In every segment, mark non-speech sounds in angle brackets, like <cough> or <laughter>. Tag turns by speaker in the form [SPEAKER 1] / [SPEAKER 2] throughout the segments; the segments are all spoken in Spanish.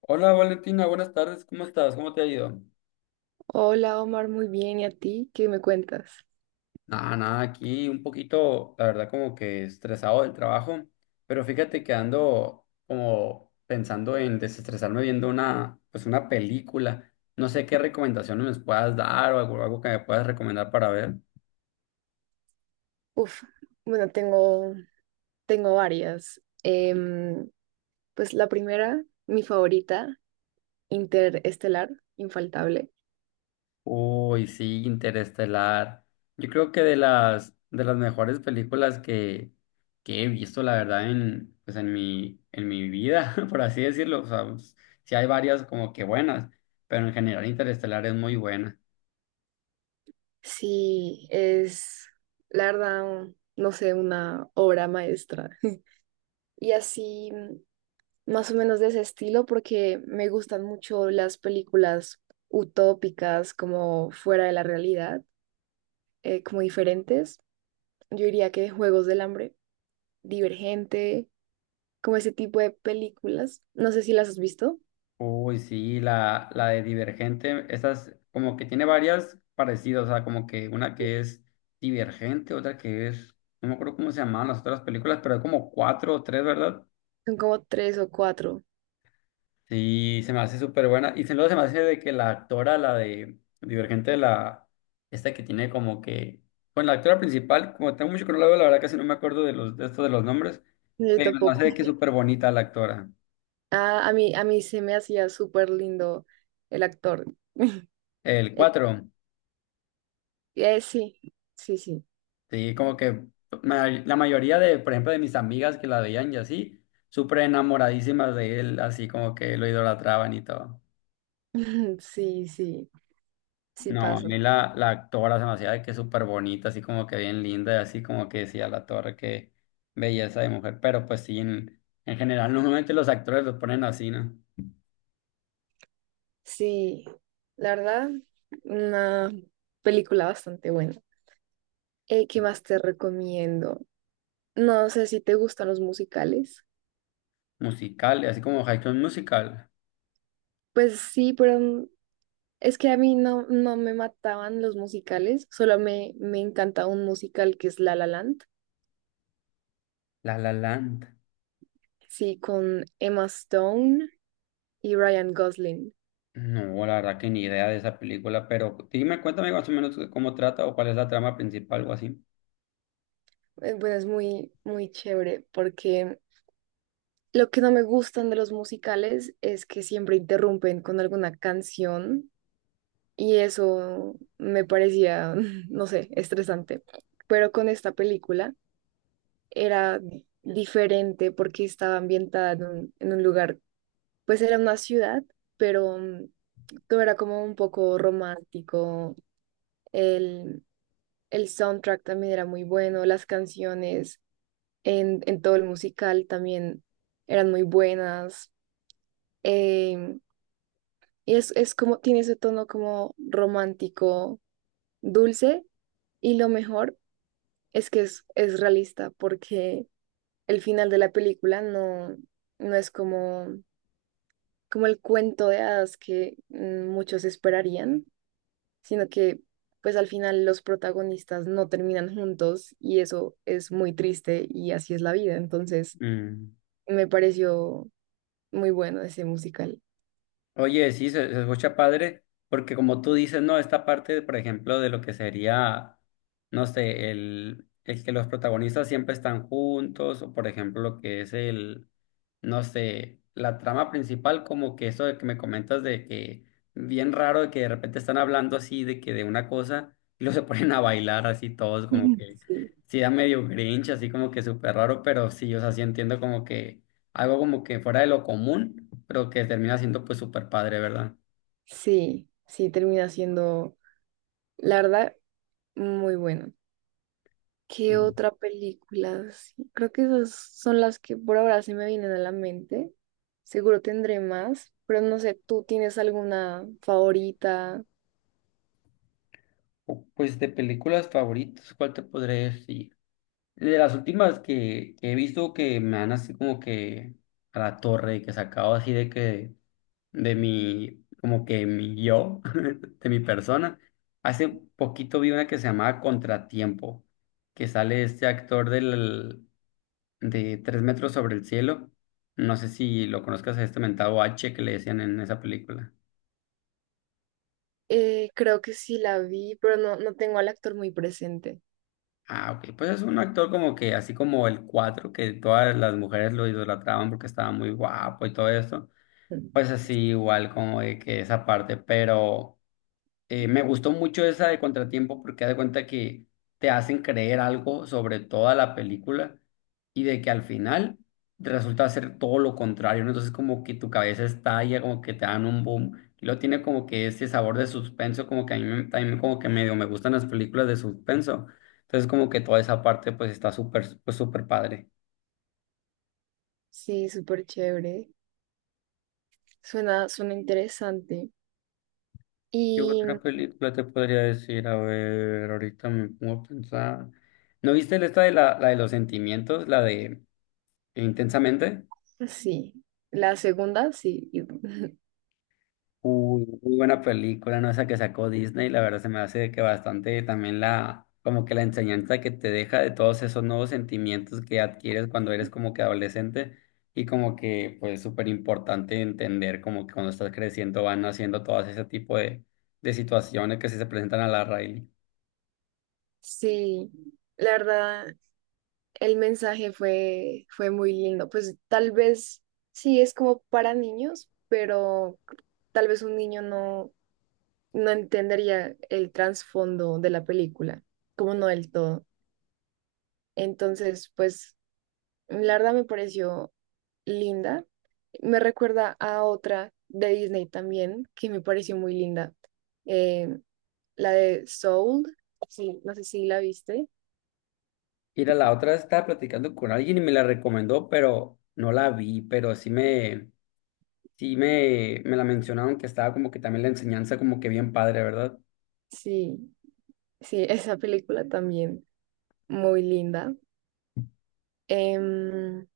[SPEAKER 1] Hola Valentina, buenas tardes, ¿cómo estás? ¿Cómo te ha ido?
[SPEAKER 2] Hola Omar, muy bien. ¿Y a ti? ¿Qué me cuentas?
[SPEAKER 1] Nada, nada, aquí un poquito, la verdad, como que estresado del trabajo, pero fíjate que ando como pensando en desestresarme viendo una, pues una película. No sé qué recomendaciones me puedas dar o algo, algo que me puedas recomendar para ver.
[SPEAKER 2] Uf, bueno, tengo varias. Pues la primera, mi favorita, Interestelar, infaltable.
[SPEAKER 1] Uy, sí, Interestelar. Yo creo que de las mejores películas que he visto, la verdad, en pues en mi vida, <laughs> por así decirlo. O sea, pues, sí hay varias como que buenas, pero en general Interestelar es muy buena.
[SPEAKER 2] Sí, es, la verdad, no sé, una obra maestra. Y así, más o menos de ese estilo, porque me gustan mucho las películas utópicas, como fuera de la realidad, como diferentes. Yo diría que Juegos del Hambre. Divergente, como ese tipo de películas. No sé si las has visto.
[SPEAKER 1] Uy, sí, la de Divergente, esas como que tiene varias parecidas, o sea, como que una que es Divergente, otra que es, no me acuerdo cómo se llamaban las otras películas, pero hay como cuatro o tres, ¿verdad?
[SPEAKER 2] Son como tres o cuatro.
[SPEAKER 1] Sí, se me hace súper buena. Y luego se me hace de que la actora, la de Divergente, la esta que tiene como que. Bueno, la actora principal, como tengo mucho que no la veo, la verdad casi no me acuerdo de los de esto de los nombres.
[SPEAKER 2] Yo
[SPEAKER 1] Pero se me
[SPEAKER 2] tampoco.
[SPEAKER 1] hace de que es súper bonita la actora.
[SPEAKER 2] Ah, a mí se me hacía súper lindo el actor. <laughs>
[SPEAKER 1] El
[SPEAKER 2] Eh,
[SPEAKER 1] cuatro,
[SPEAKER 2] sí, sí.
[SPEAKER 1] sí, como que la mayoría de, por ejemplo, de mis amigas que la veían y así, súper enamoradísimas de él, así como que lo idolatraban y todo.
[SPEAKER 2] <laughs> Sí, sí
[SPEAKER 1] No, a
[SPEAKER 2] pasa.
[SPEAKER 1] mí la actora se me hacía de que súper bonita, así como que bien linda, y así como que decía la torre que belleza de mujer, pero pues sí, en general <laughs> normalmente los actores los ponen así, ¿no?
[SPEAKER 2] Sí, la verdad, una película bastante buena. ¿Qué más te recomiendo? No sé si te gustan los musicales.
[SPEAKER 1] Musicales, así como High School Musical,
[SPEAKER 2] Pues sí, pero es que a mí no, no me mataban los musicales, solo me encanta un musical que es La La Land,
[SPEAKER 1] La La Land.
[SPEAKER 2] sí, con Emma Stone y Ryan Gosling.
[SPEAKER 1] No, la verdad que ni idea de esa película, pero dime, cuéntame más o menos cómo trata o cuál es la trama principal o así.
[SPEAKER 2] Bueno, es muy chévere porque lo que no me gustan de los musicales es que siempre interrumpen con alguna canción y eso me parecía, <laughs> no sé, estresante. Pero con esta película era diferente porque estaba ambientada en en un lugar, pues era una ciudad pero todo era como un poco romántico, el, el soundtrack también era muy bueno, las canciones en todo el musical también eran muy buenas. em, y es como, tiene ese tono como romántico, dulce, y lo mejor es que es realista, porque el final de la película no, no es como, como el cuento de hadas que muchos esperarían sino que pues al final los protagonistas no terminan juntos y eso es muy triste y así es la vida. Entonces
[SPEAKER 1] Mm.
[SPEAKER 2] me pareció muy bueno ese musical.
[SPEAKER 1] Oye, sí, se escucha padre, porque como tú dices, no, esta parte, por ejemplo, de lo que sería, no sé, el que los protagonistas siempre están juntos, o por ejemplo, lo que es el, no sé, la trama principal, como que eso de que me comentas de que bien raro de que de repente están hablando así de que de una cosa y luego se <laughs> ponen a bailar así todos, como
[SPEAKER 2] Ujú.
[SPEAKER 1] que
[SPEAKER 2] Sí,
[SPEAKER 1] sí da medio grinch, así como que súper raro, pero sí, o sea, sí entiendo como que algo como que fuera de lo común, pero que termina siendo pues súper padre, ¿verdad?
[SPEAKER 2] sí, sí, termina siendo, la verdad, muy bueno. ¿Qué
[SPEAKER 1] Sí.
[SPEAKER 2] otra película? Sí, creo que esas son las que por ahora se me vienen a la mente. Seguro tendré más, pero no sé, ¿tú tienes alguna favorita?
[SPEAKER 1] O, pues de películas favoritas, ¿cuál te podré decir? De las últimas que he visto que me han así como que a la torre, que sacado así de que de mi, como que mi yo, <laughs> de mi persona. Hace poquito vi una que se llamaba Contratiempo, que sale este actor del, de Tres metros sobre el cielo. No sé si lo conozcas a este mentado H que le decían en esa película.
[SPEAKER 2] Creo que sí la vi, pero no, no tengo al actor muy presente.
[SPEAKER 1] Ah, ok. Pues es un actor como que, así como el 4 que todas las mujeres lo idolatraban porque estaba muy guapo y todo esto. Pues así, igual como de que esa parte, pero. Me gustó mucho esa de Contratiempo porque haz de cuenta que te hacen creer algo sobre toda la película y de que al final resulta ser todo lo contrario, ¿no? Entonces como que tu cabeza estalla, como que te dan un boom y lo tiene como que ese sabor de suspenso, como que a también como que medio me gustan las películas de suspenso. Entonces como que toda esa parte pues está súper, pues súper padre.
[SPEAKER 2] Sí, súper chévere. Suena interesante.
[SPEAKER 1] ¿Qué
[SPEAKER 2] Y
[SPEAKER 1] otra película te podría decir? A ver, ahorita me pongo a pensar. ¿No viste esta de la, la de los sentimientos? La de... Intensamente.
[SPEAKER 2] sí, la segunda, sí. Y- <laughs>
[SPEAKER 1] Uy, muy buena película, ¿no? Esa que sacó Disney, la verdad se me hace que bastante también la, como que la enseñanza que te deja de todos esos nuevos sentimientos que adquieres cuando eres como que adolescente y como que pues súper importante entender como que cuando estás creciendo van haciendo todo ese tipo de situaciones que sí se presentan a la Riley.
[SPEAKER 2] Sí, la verdad, el mensaje fue muy lindo. Pues tal vez sí es como para niños, pero tal vez un niño no, no entendería el trasfondo de la película, como no del todo. Entonces, pues la verdad me pareció linda. Me recuerda a otra de Disney también, que me pareció muy linda. Eh, la de Soul. Sí, no sé si la viste.
[SPEAKER 1] Mira, la otra estaba platicando con alguien y me la recomendó, pero no la vi, pero sí me... Sí, me la mencionaron que estaba como que también la enseñanza como que bien padre, ¿verdad?
[SPEAKER 2] Sí, sí, <laughs> esa película también muy linda. Em,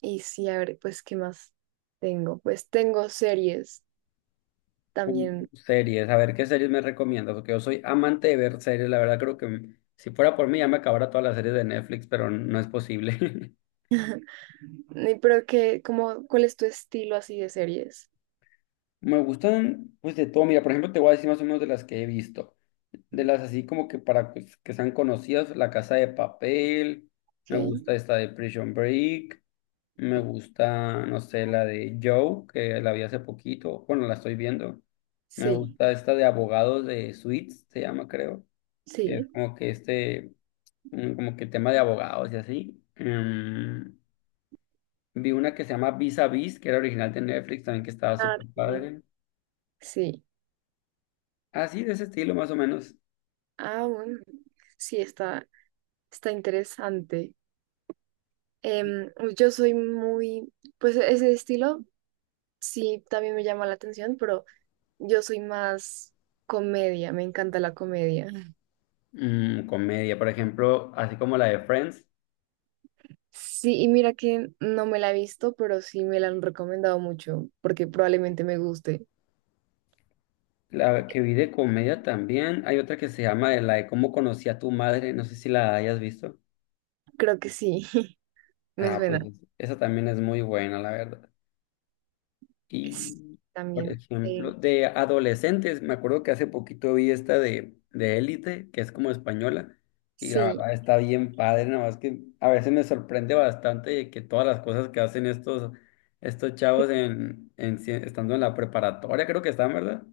[SPEAKER 2] y sí, a ver, pues, ¿qué más tengo? Pues tengo series también.
[SPEAKER 1] Series, a ver qué series me recomiendas, porque yo soy amante de ver series, la verdad creo que si fuera por mí ya me acabara todas las series de Netflix, pero no es posible.
[SPEAKER 2] Ni- Pero que, como, ¿cuál es tu estilo así de series?
[SPEAKER 1] <laughs> Me gustan pues de todo, mira, por ejemplo te voy a decir más o menos de las que he visto, de las así como que para pues, que sean conocidas, La Casa de Papel,
[SPEAKER 2] Ok,
[SPEAKER 1] me gusta esta de Prison Break. Me gusta, no sé, la de Joe, que la vi hace poquito. Bueno, la estoy viendo. Me
[SPEAKER 2] sí,
[SPEAKER 1] gusta esta de abogados de Suits, se llama, creo. Que es
[SPEAKER 2] sí.
[SPEAKER 1] como que este, como que tema de abogados y así. Vi una que se llama Vis a Vis, que era original de Netflix, también que estaba
[SPEAKER 2] Ah,
[SPEAKER 1] súper
[SPEAKER 2] también.
[SPEAKER 1] padre.
[SPEAKER 2] Sí.
[SPEAKER 1] Así, de ese estilo, más o menos.
[SPEAKER 2] Ah, bueno, sí, está interesante. Em, yo soy muy, pues ese estilo sí también me llama la atención, pero yo soy más comedia, me encanta la comedia. Mm.
[SPEAKER 1] Mm, comedia, por ejemplo, así como la de Friends.
[SPEAKER 2] Sí, y mira que no me la he visto, pero sí me la han recomendado mucho, porque probablemente me guste.
[SPEAKER 1] La que vi de comedia también. Hay otra que se llama de la de cómo conocí a tu madre. No sé si la hayas visto.
[SPEAKER 2] Creo que sí, <laughs> me
[SPEAKER 1] Ah, pues
[SPEAKER 2] suena.
[SPEAKER 1] esa también es muy buena, la verdad.
[SPEAKER 2] Es-
[SPEAKER 1] Y, por
[SPEAKER 2] también,
[SPEAKER 1] ejemplo, de adolescentes, me acuerdo que hace poquito vi esta de Élite, que es como española, y la
[SPEAKER 2] sí,
[SPEAKER 1] verdad está bien padre, nada más que a veces me sorprende bastante de que todas las cosas que hacen estos, estos chavos en, si- estando en la preparatoria, creo que están, ¿verdad?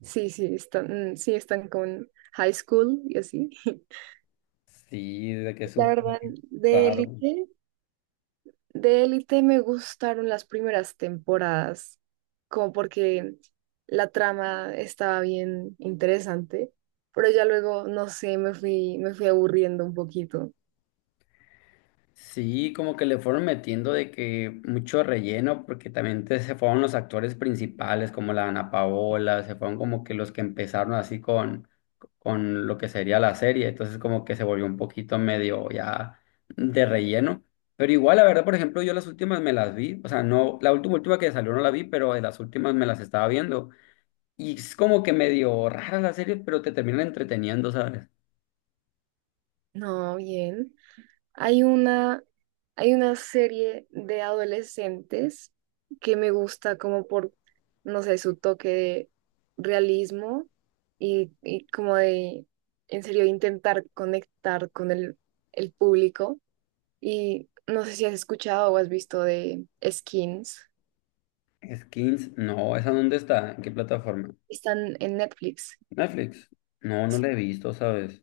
[SPEAKER 2] sí, sí, están, sí, están con High School y así. <laughs>
[SPEAKER 1] Sí, de que es
[SPEAKER 2] La
[SPEAKER 1] súper
[SPEAKER 2] verdad, de
[SPEAKER 1] raro.
[SPEAKER 2] Élite, de Élite me gustaron las primeras temporadas, como porque la trama estaba bien interesante, pero ya luego, no sé, me fui aburriendo un poquito.
[SPEAKER 1] Sí, como que le fueron metiendo de que mucho relleno, porque también se fueron los actores principales, como la Ana Paola, se fueron como que los que empezaron así con lo que sería la serie, entonces como que se volvió un poquito medio ya de relleno. Pero igual, la verdad, por ejemplo, yo las últimas me las vi, o sea, no, la última última que salió no la vi, pero de las últimas me las estaba viendo. Y es como que medio rara la serie, pero te terminan entreteniendo, ¿sabes?
[SPEAKER 2] No, bien. Hay una, Hay una serie de adolescentes que me gusta como por, no sé, su toque de realismo y como de, en serio, intentar conectar con el público. Y no sé si has escuchado o has visto de Skins.
[SPEAKER 1] Skins, no, ¿esa dónde está? ¿En qué plataforma?
[SPEAKER 2] Están en Netflix.
[SPEAKER 1] Netflix. No, no la he visto, ¿sabes?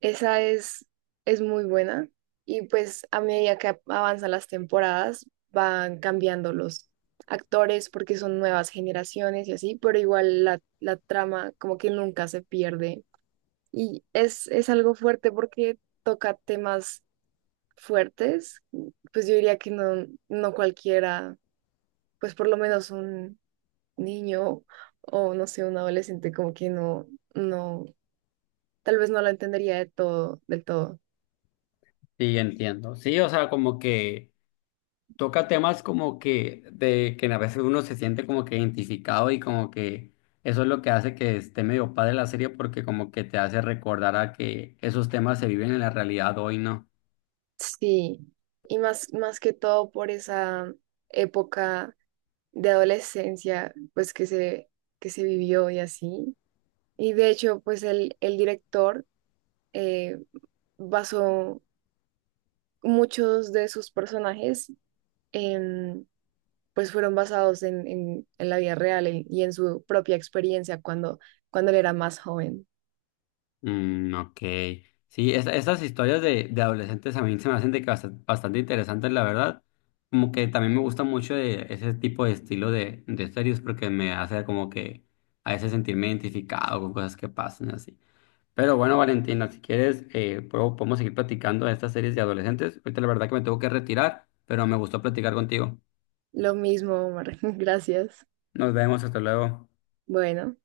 [SPEAKER 2] Esa es muy buena y pues a medida que avanzan las temporadas van cambiando los actores porque son nuevas generaciones y así, pero igual la, la trama como que nunca se pierde y es algo fuerte porque toca temas fuertes, pues yo diría que no, no cualquiera, pues por lo menos un niño o no sé, un adolescente como que no, no, tal vez no lo entendería de todo, del todo.
[SPEAKER 1] Sí, entiendo. Sí, o sea, como que toca temas como que de que a veces uno se siente como que identificado y como que eso es lo que hace que esté medio padre la serie porque como que te hace recordar a que esos temas se viven en la realidad hoy, ¿no?
[SPEAKER 2] Sí, y más, más que todo por esa época de adolescencia, pues que se vivió y así. Y de hecho, pues el director eh, basó muchos de sus personajes, en, pues fueron basados en, en la vida real en- y en su propia experiencia cuando él era más joven.
[SPEAKER 1] Mm, ok. Sí, esas historias de adolescentes a mí se me hacen de que bastante, interesantes, la verdad. Como que también me gusta mucho de ese tipo de estilo de series porque me hace como que a veces sentirme identificado con cosas que pasan así. Pero bueno, Valentina, si quieres, podemos seguir platicando de estas series de adolescentes. Ahorita la verdad que me tengo que retirar, pero me gustó platicar contigo.
[SPEAKER 2] Lo mismo, Omar. <laughs> Gracias.
[SPEAKER 1] Nos vemos, hasta luego.
[SPEAKER 2] Bueno.